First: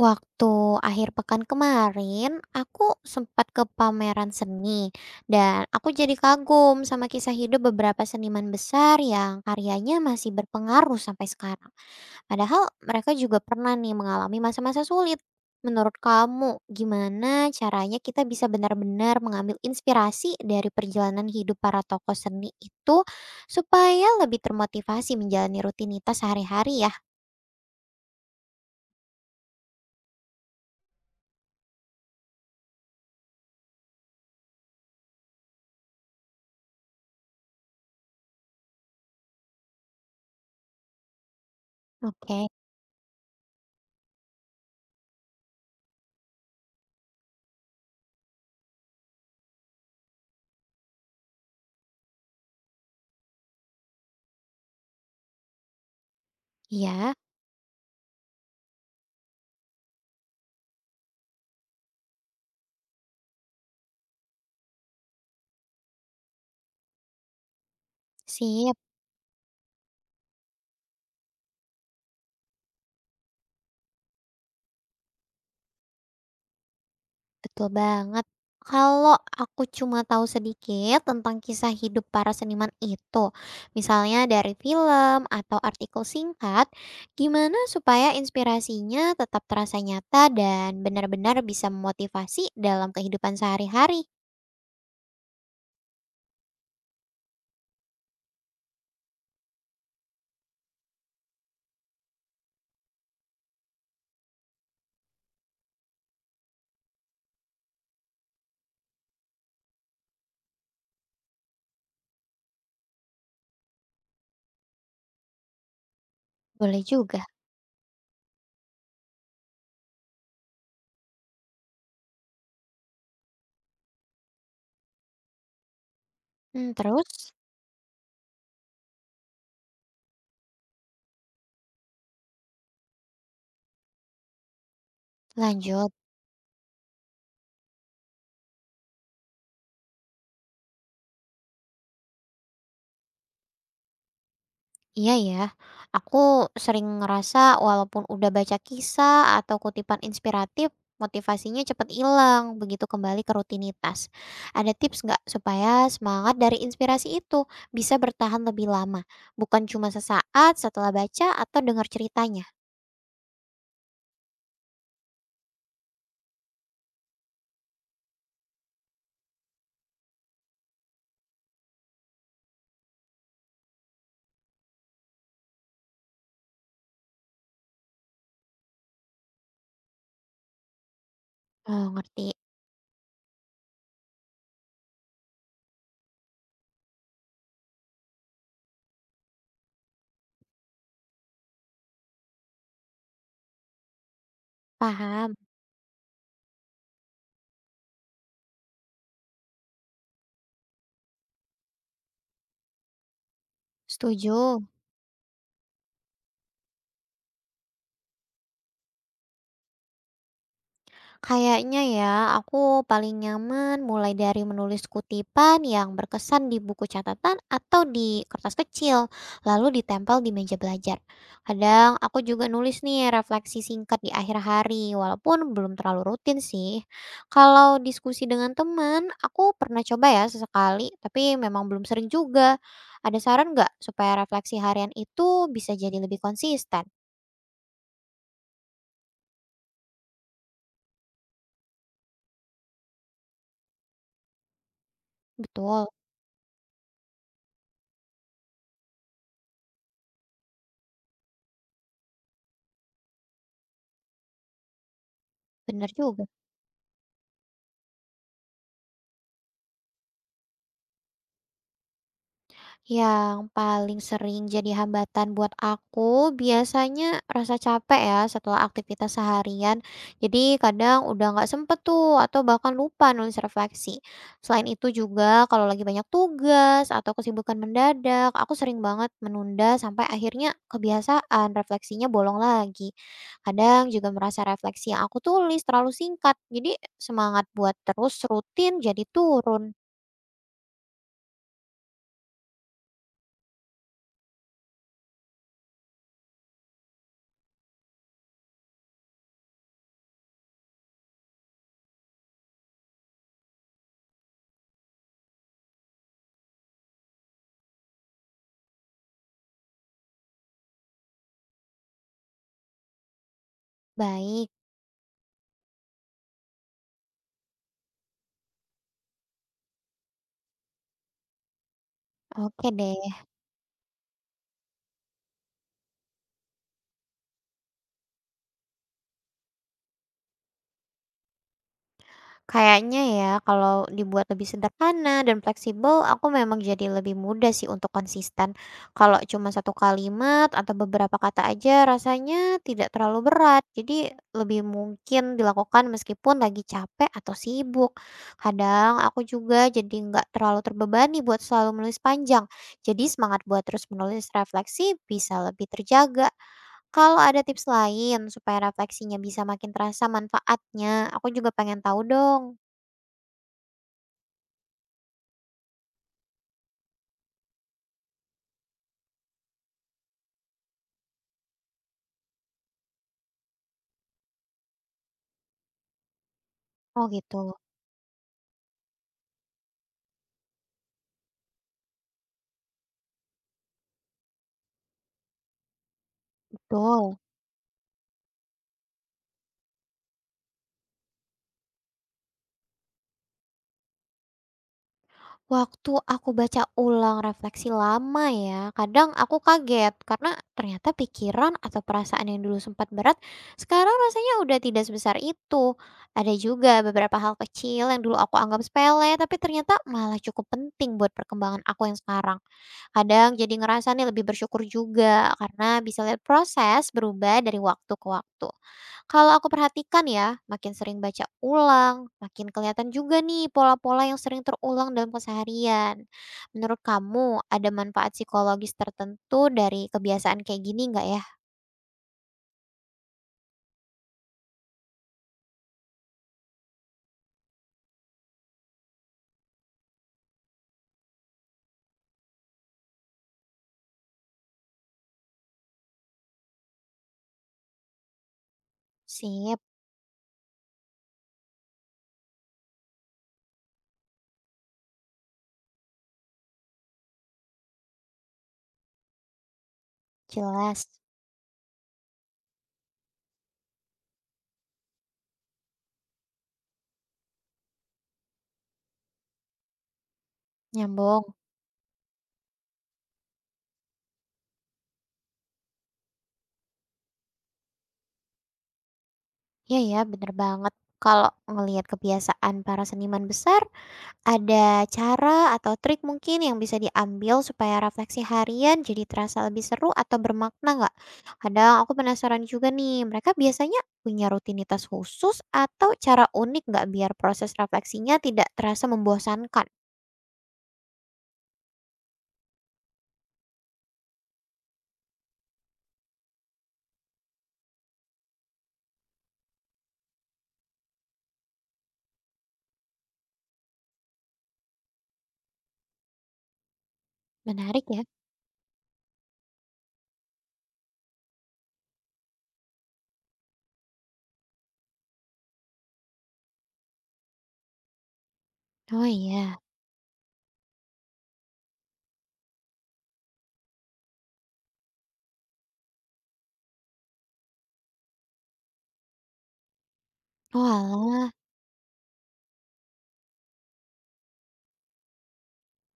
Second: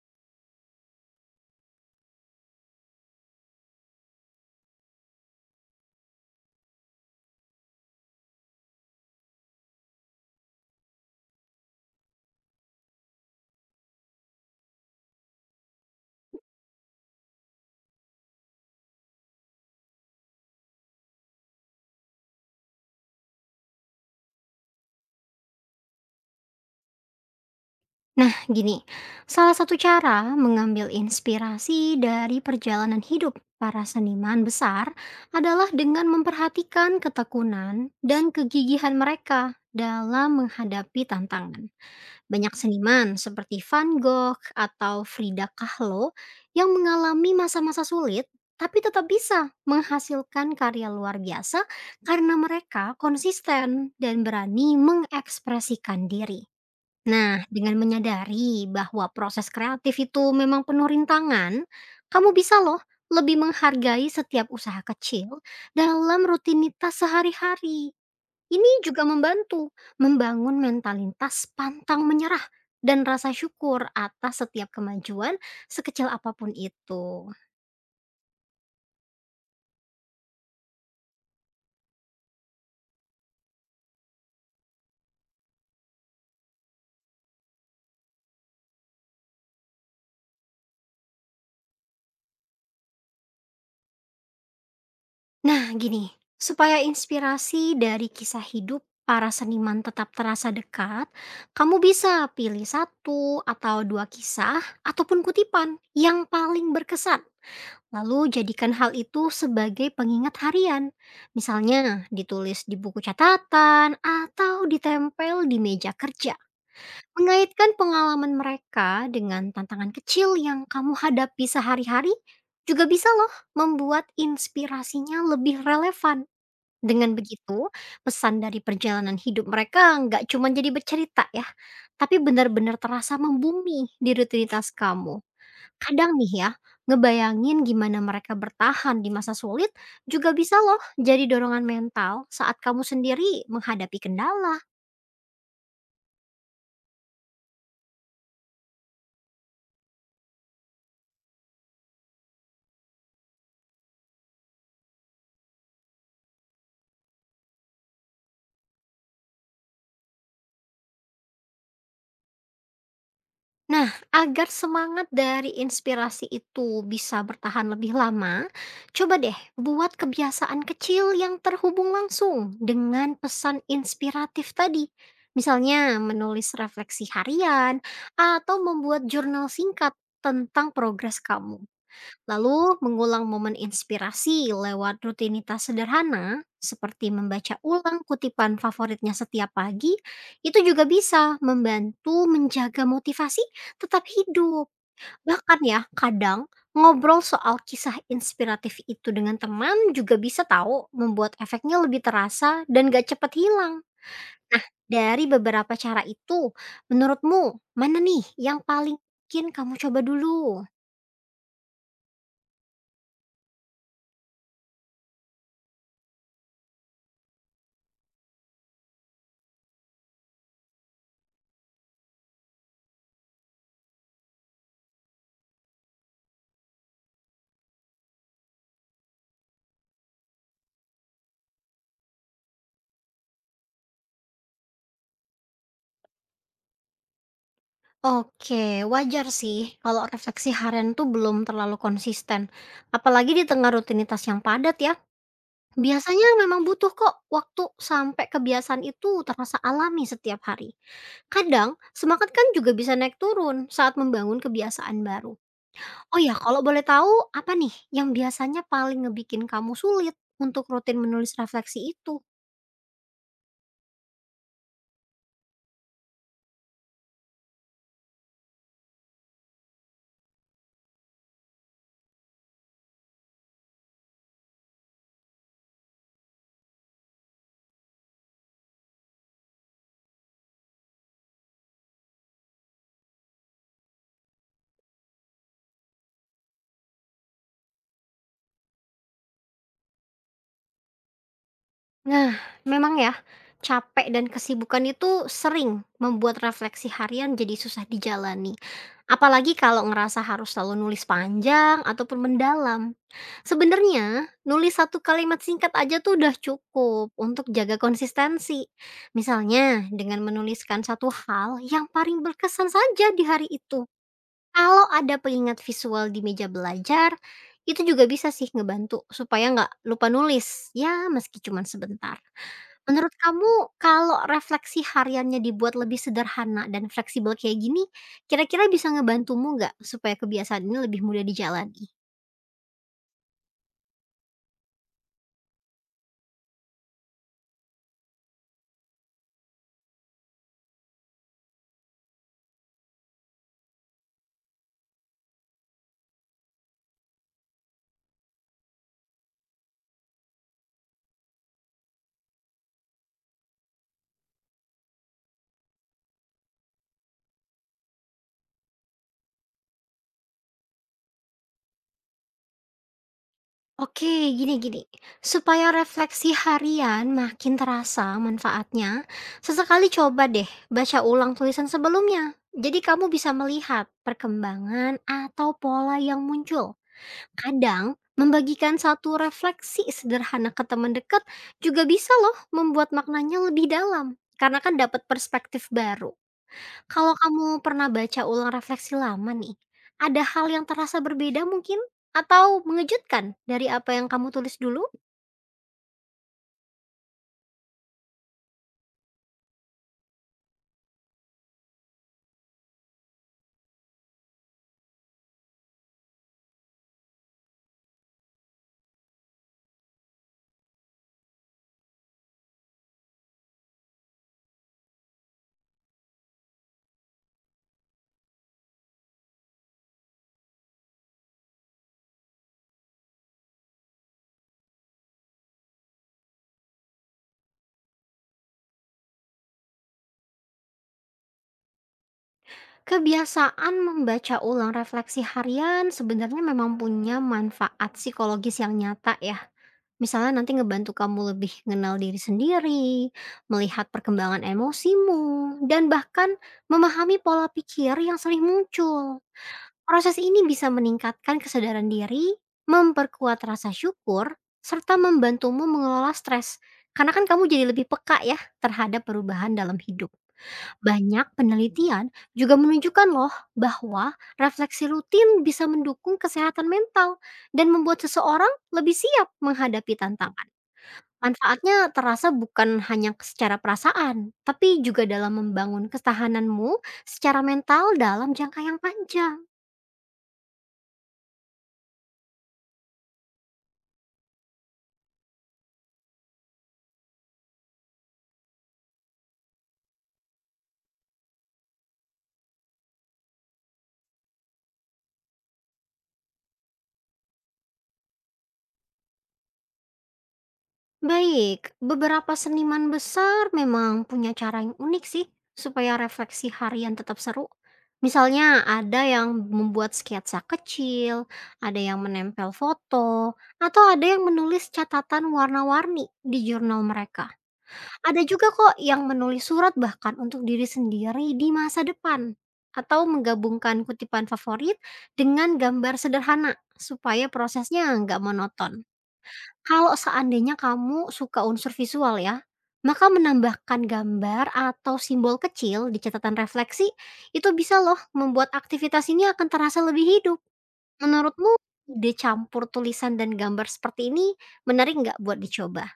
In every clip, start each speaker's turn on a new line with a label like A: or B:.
A: Waktu akhir pekan kemarin, aku sempat ke pameran seni dan aku jadi kagum sama kisah hidup beberapa seniman besar yang karyanya masih berpengaruh sampai sekarang. Padahal mereka juga pernah nih mengalami masa-masa sulit. Menurut kamu, gimana caranya kita bisa benar-benar mengambil inspirasi dari perjalanan hidup para tokoh seni itu supaya lebih termotivasi menjalani rutinitas sehari-hari ya?
B: Nah, gini, salah satu cara mengambil inspirasi dari perjalanan hidup para seniman besar adalah dengan memperhatikan ketekunan dan kegigihan mereka dalam menghadapi tantangan.
A: Oke,
B: Banyak seniman seperti Van Gogh atau Frida Kahlo yang mengalami masa-masa sulit tapi tetap bisa menghasilkan karya luar biasa karena mereka konsisten dan berani mengekspresikan diri.
A: iya.
B: Nah, dengan menyadari bahwa proses kreatif itu memang penuh rintangan, kamu bisa loh lebih menghargai setiap usaha kecil dalam rutinitas sehari-hari. Ini
A: Sip.
B: juga membantu membangun mentalitas pantang menyerah dan rasa syukur atas setiap kemajuan sekecil apapun itu.
A: Betul banget. Kalau aku cuma tahu sedikit tentang kisah hidup para seniman itu, misalnya dari film atau artikel singkat, gimana supaya inspirasinya tetap terasa nyata dan benar-benar bisa memotivasi dalam kehidupan sehari-hari?
B: Nah, gini, supaya inspirasi dari kisah hidup para seniman tetap terasa dekat, kamu bisa pilih satu atau dua kisah ataupun kutipan yang paling berkesan. Lalu jadikan hal itu sebagai pengingat harian. Misalnya ditulis di buku catatan atau ditempel di meja kerja.
A: Boleh juga.
B: Mengaitkan pengalaman mereka dengan tantangan kecil yang kamu hadapi sehari-hari juga bisa loh membuat inspirasinya lebih relevan.
A: Hmm,
B: Dengan
A: terus
B: begitu, pesan dari perjalanan hidup mereka nggak cuma jadi bercerita ya, tapi benar-benar terasa membumi di rutinitas kamu.
A: lanjut.
B: Kadang nih ya, ngebayangin gimana mereka bertahan di masa sulit juga bisa loh jadi dorongan mental saat kamu sendiri menghadapi kendala.
A: Iya ya, aku sering ngerasa walaupun udah baca kisah atau kutipan inspiratif, motivasinya cepat hilang begitu kembali ke rutinitas. Ada tips nggak supaya semangat dari inspirasi itu bisa bertahan lebih lama, bukan cuma sesaat setelah baca atau dengar ceritanya?
B: Nah, agar semangat dari inspirasi itu bisa bertahan lebih lama, coba deh buat kebiasaan kecil yang terhubung langsung dengan pesan inspiratif tadi. Misalnya menulis refleksi harian atau membuat jurnal singkat tentang progres kamu.
A: Oh, ngerti.
B: Lalu, mengulang momen inspirasi lewat rutinitas sederhana seperti membaca ulang kutipan favoritnya setiap pagi, itu juga bisa membantu menjaga motivasi tetap hidup.
A: Paham.
B: Bahkan ya, kadang ngobrol soal kisah inspiratif itu dengan teman juga bisa tahu membuat efeknya lebih terasa dan gak cepat hilang.
A: Setuju.
B: Nah, dari beberapa cara itu, menurutmu mana nih yang paling mungkin kamu coba dulu?
A: Kayaknya ya, aku paling nyaman mulai dari menulis kutipan yang berkesan di buku catatan atau di kertas kecil, lalu ditempel di meja belajar. Kadang aku juga nulis nih refleksi singkat di akhir hari, walaupun belum terlalu rutin sih. Kalau diskusi dengan teman, aku pernah coba ya sesekali, tapi memang belum sering juga. Ada saran nggak supaya refleksi harian itu bisa jadi lebih konsisten?
B: Oke, wajar sih kalau refleksi harian tuh belum terlalu konsisten, apalagi di tengah rutinitas yang padat ya.
A: Betul,
B: Biasanya memang butuh kok waktu sampai kebiasaan itu terasa alami setiap hari. Kadang, semangat kan juga bisa naik turun saat membangun kebiasaan baru.
A: bener
B: Oh
A: juga.
B: ya, kalau boleh tahu, apa nih yang biasanya paling ngebikin kamu sulit untuk rutin menulis refleksi itu?
A: Yang paling sering jadi hambatan buat aku biasanya rasa capek ya setelah aktivitas seharian. Jadi kadang udah nggak sempet tuh atau bahkan lupa nulis refleksi. Selain itu juga kalau lagi banyak tugas atau kesibukan mendadak, aku sering banget menunda sampai akhirnya kebiasaan refleksinya bolong lagi. Kadang juga merasa refleksi yang aku tulis terlalu singkat. Jadi semangat buat terus rutin jadi turun.
B: Nah, memang ya, capek dan kesibukan itu sering membuat refleksi harian jadi susah dijalani. Apalagi kalau ngerasa harus selalu nulis panjang ataupun mendalam. Sebenarnya, nulis satu kalimat singkat aja tuh udah cukup untuk jaga konsistensi. Misalnya, dengan menuliskan satu hal yang paling berkesan saja di hari itu.
A: Baik,
B: Kalau ada pengingat visual di meja belajar, itu juga bisa sih ngebantu supaya nggak lupa nulis, ya meski cuma sebentar.
A: oke
B: Menurut
A: deh.
B: kamu kalau refleksi hariannya dibuat lebih sederhana dan fleksibel kayak gini, kira-kira bisa ngebantumu nggak supaya kebiasaan ini lebih mudah dijalani?
A: Kayaknya ya kalau dibuat lebih sederhana dan fleksibel, aku memang jadi lebih mudah sih untuk konsisten. Kalau cuma satu kalimat atau beberapa kata aja rasanya tidak terlalu berat. Jadi lebih mungkin dilakukan meskipun lagi capek atau sibuk. Kadang aku juga jadi nggak terlalu terbebani buat selalu menulis panjang. Jadi semangat buat terus menulis refleksi bisa lebih terjaga. Kalau ada tips lain supaya refleksinya bisa makin terasa manfaatnya, aku juga pengen tahu dong.
B: Oke, gini-gini. Supaya refleksi harian makin terasa manfaatnya, sesekali coba deh baca ulang tulisan sebelumnya. Jadi kamu bisa melihat perkembangan atau pola yang muncul.
A: Oh gitu,
B: Kadang, membagikan satu refleksi sederhana ke teman dekat juga bisa loh membuat maknanya lebih dalam. Karena kan dapat perspektif baru. Kalau
A: betul.
B: kamu pernah baca ulang refleksi lama nih, ada hal yang terasa berbeda mungkin? Atau mengejutkan dari apa yang kamu tulis dulu?
A: Waktu aku baca ulang refleksi lama ya, kadang aku kaget karena ternyata pikiran atau perasaan yang dulu sempat berat, sekarang rasanya udah tidak sebesar itu. Ada juga beberapa hal kecil yang dulu aku anggap sepele, tapi ternyata malah cukup penting buat perkembangan aku yang sekarang. Kadang jadi ngerasa nih lebih bersyukur juga karena bisa lihat proses berubah dari waktu ke waktu. Kalau aku perhatikan ya, makin sering baca ulang, makin kelihatan juga nih pola-pola yang sering terulang dalam keseharian. Menurut kamu ada manfaat psikologis tertentu dari kebiasaan kayak gini nggak ya?
B: Kebiasaan membaca ulang refleksi harian sebenarnya memang punya manfaat psikologis yang nyata ya. Misalnya nanti ngebantu kamu lebih mengenal diri sendiri, melihat perkembangan emosimu, dan bahkan memahami pola pikir yang sering muncul.
A: Sip,
B: Proses ini bisa meningkatkan kesadaran diri, memperkuat rasa syukur, serta membantumu mengelola stres. Karena kan kamu jadi lebih peka ya terhadap perubahan dalam hidup.
A: jelas.
B: Banyak penelitian juga menunjukkan loh bahwa refleksi rutin bisa mendukung kesehatan mental dan membuat seseorang lebih siap menghadapi tantangan.
A: Nyambung.
B: Manfaatnya terasa bukan hanya secara perasaan, tapi juga dalam membangun ketahananmu secara mental dalam jangka yang panjang.
A: Ya ya, bener banget. Kalau ngelihat kebiasaan para seniman besar, ada cara atau trik mungkin yang bisa diambil supaya refleksi harian jadi terasa lebih seru atau bermakna nggak? Kadang aku penasaran juga nih, mereka biasanya punya rutinitas khusus atau cara unik nggak biar proses refleksinya tidak terasa membosankan?
B: Baik, beberapa seniman besar memang punya cara yang unik sih supaya refleksi harian tetap seru. Misalnya ada yang membuat sketsa kecil, ada yang menempel foto, atau ada yang menulis catatan warna-warni di jurnal mereka.
A: Menarik ya?
B: Ada juga kok yang menulis surat bahkan untuk diri sendiri di masa depan. Atau menggabungkan kutipan favorit dengan gambar sederhana supaya prosesnya nggak monoton.
A: Oh iya.
B: Kalau seandainya kamu suka unsur visual ya, maka menambahkan gambar atau simbol kecil di catatan refleksi itu bisa loh membuat aktivitas ini akan terasa lebih hidup.
A: Oh alah.
B: Menurutmu ide campur tulisan dan gambar seperti ini menarik nggak buat dicoba?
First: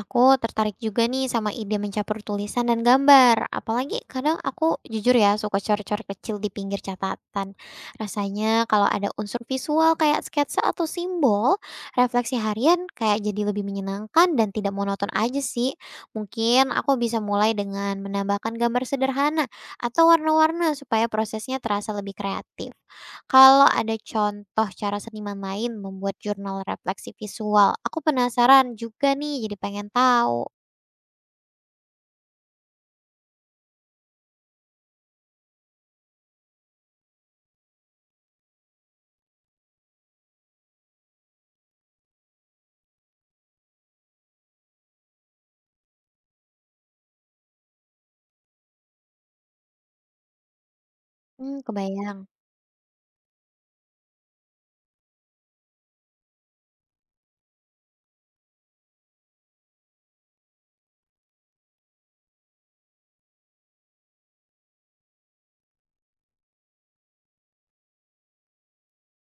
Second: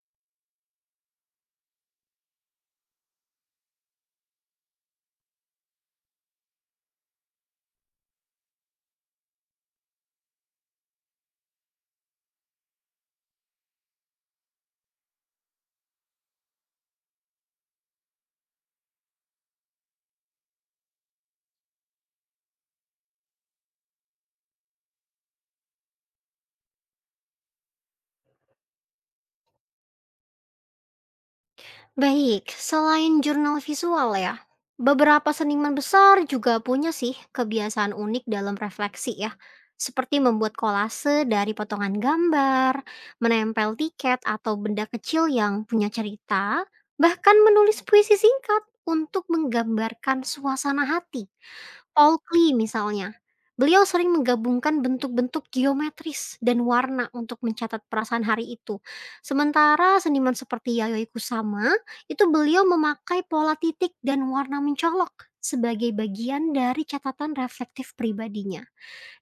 A: Aku tertarik juga nih sama ide mencampur tulisan dan gambar. Apalagi kadang aku jujur ya suka cor-cor kecil di pinggir catatan. Rasanya kalau ada unsur visual kayak sketsa atau simbol, refleksi harian kayak jadi lebih menyenangkan dan tidak monoton aja sih. Mungkin aku bisa mulai dengan menambahkan gambar sederhana atau warna-warna supaya prosesnya terasa lebih kreatif. Kalau ada contoh cara seniman lain membuat jurnal refleksi visual, aku penasaran juga nih, jadi pengen tahu.
B: Baik, selain jurnal visual ya, beberapa seniman besar juga punya sih kebiasaan unik dalam refleksi ya. Seperti membuat kolase dari potongan gambar, menempel tiket atau benda kecil yang punya cerita, bahkan menulis puisi singkat untuk menggambarkan suasana hati.
A: Hmm, kebayang.
B: Paul Klee misalnya, beliau sering menggabungkan bentuk-bentuk geometris dan warna untuk mencatat perasaan hari itu. Sementara seniman seperti Yayoi Kusama, itu beliau memakai pola titik dan warna mencolok sebagai bagian dari catatan reflektif pribadinya.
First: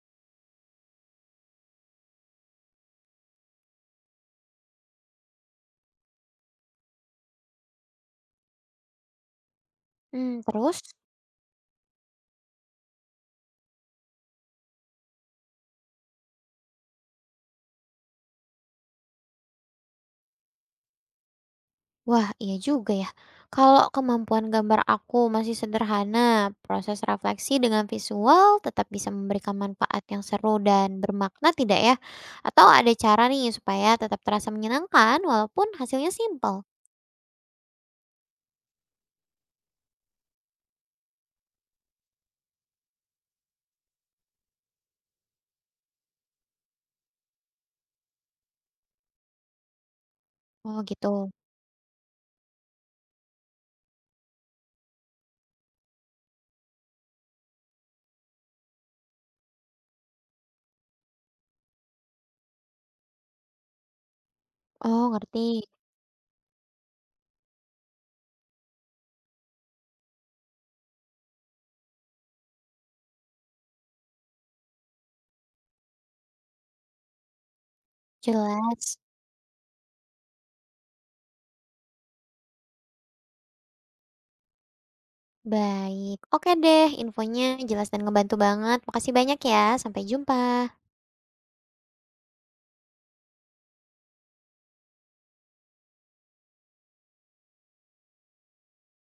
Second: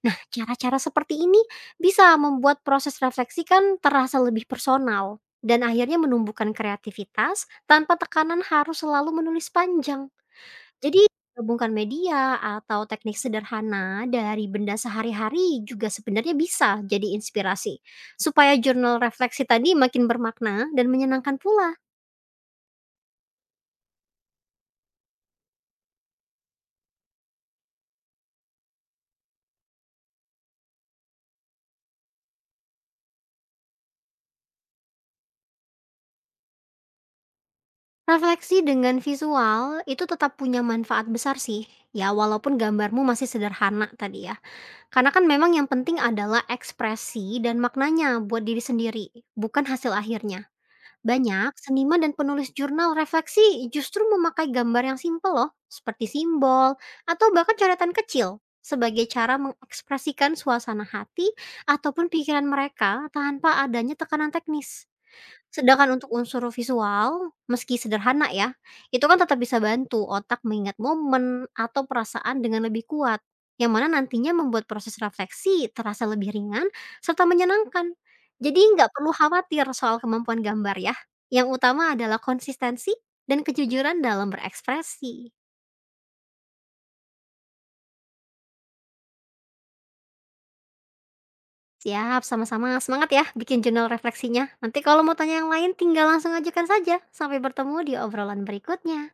B: Nah, cara-cara seperti ini bisa membuat proses refleksi kan terasa lebih personal dan akhirnya menumbuhkan kreativitas tanpa tekanan harus selalu menulis panjang.
A: Hmm, terus?
B: Jadi, gabungkan media atau teknik sederhana dari benda sehari-hari juga sebenarnya bisa jadi inspirasi, supaya jurnal refleksi tadi makin bermakna dan menyenangkan pula.
A: Wah, iya juga ya. Kalau kemampuan gambar aku masih sederhana, proses refleksi dengan visual tetap bisa memberikan manfaat yang seru dan bermakna tidak ya? Atau ada cara nih supaya tetap terasa menyenangkan walaupun hasilnya simpel?
B: Refleksi dengan visual itu tetap punya manfaat besar sih, ya walaupun gambarmu masih sederhana tadi ya. Karena kan memang yang penting adalah ekspresi dan maknanya buat diri sendiri, bukan hasil akhirnya.
A: Oh gitu.
B: Banyak seniman dan penulis jurnal refleksi justru memakai gambar yang simpel loh, seperti simbol atau bahkan coretan kecil sebagai cara mengekspresikan suasana hati ataupun pikiran mereka tanpa adanya tekanan teknis.
A: Oh, ngerti.
B: Sedangkan untuk unsur visual, meski sederhana ya, itu kan tetap bisa bantu otak mengingat momen atau perasaan dengan lebih kuat, yang mana nantinya membuat proses refleksi terasa lebih ringan serta menyenangkan. Jadi nggak
A: Jelas.
B: perlu khawatir soal kemampuan gambar ya. Yang utama adalah konsistensi dan kejujuran dalam berekspresi.
A: Baik, oke deh infonya jelas dan ngebantu banget. Makasih banyak ya, sampai jumpa.
B: Siap, sama-sama. Semangat ya bikin jurnal refleksinya. Nanti kalau mau tanya yang lain tinggal langsung ajukan saja. Sampai bertemu di obrolan berikutnya.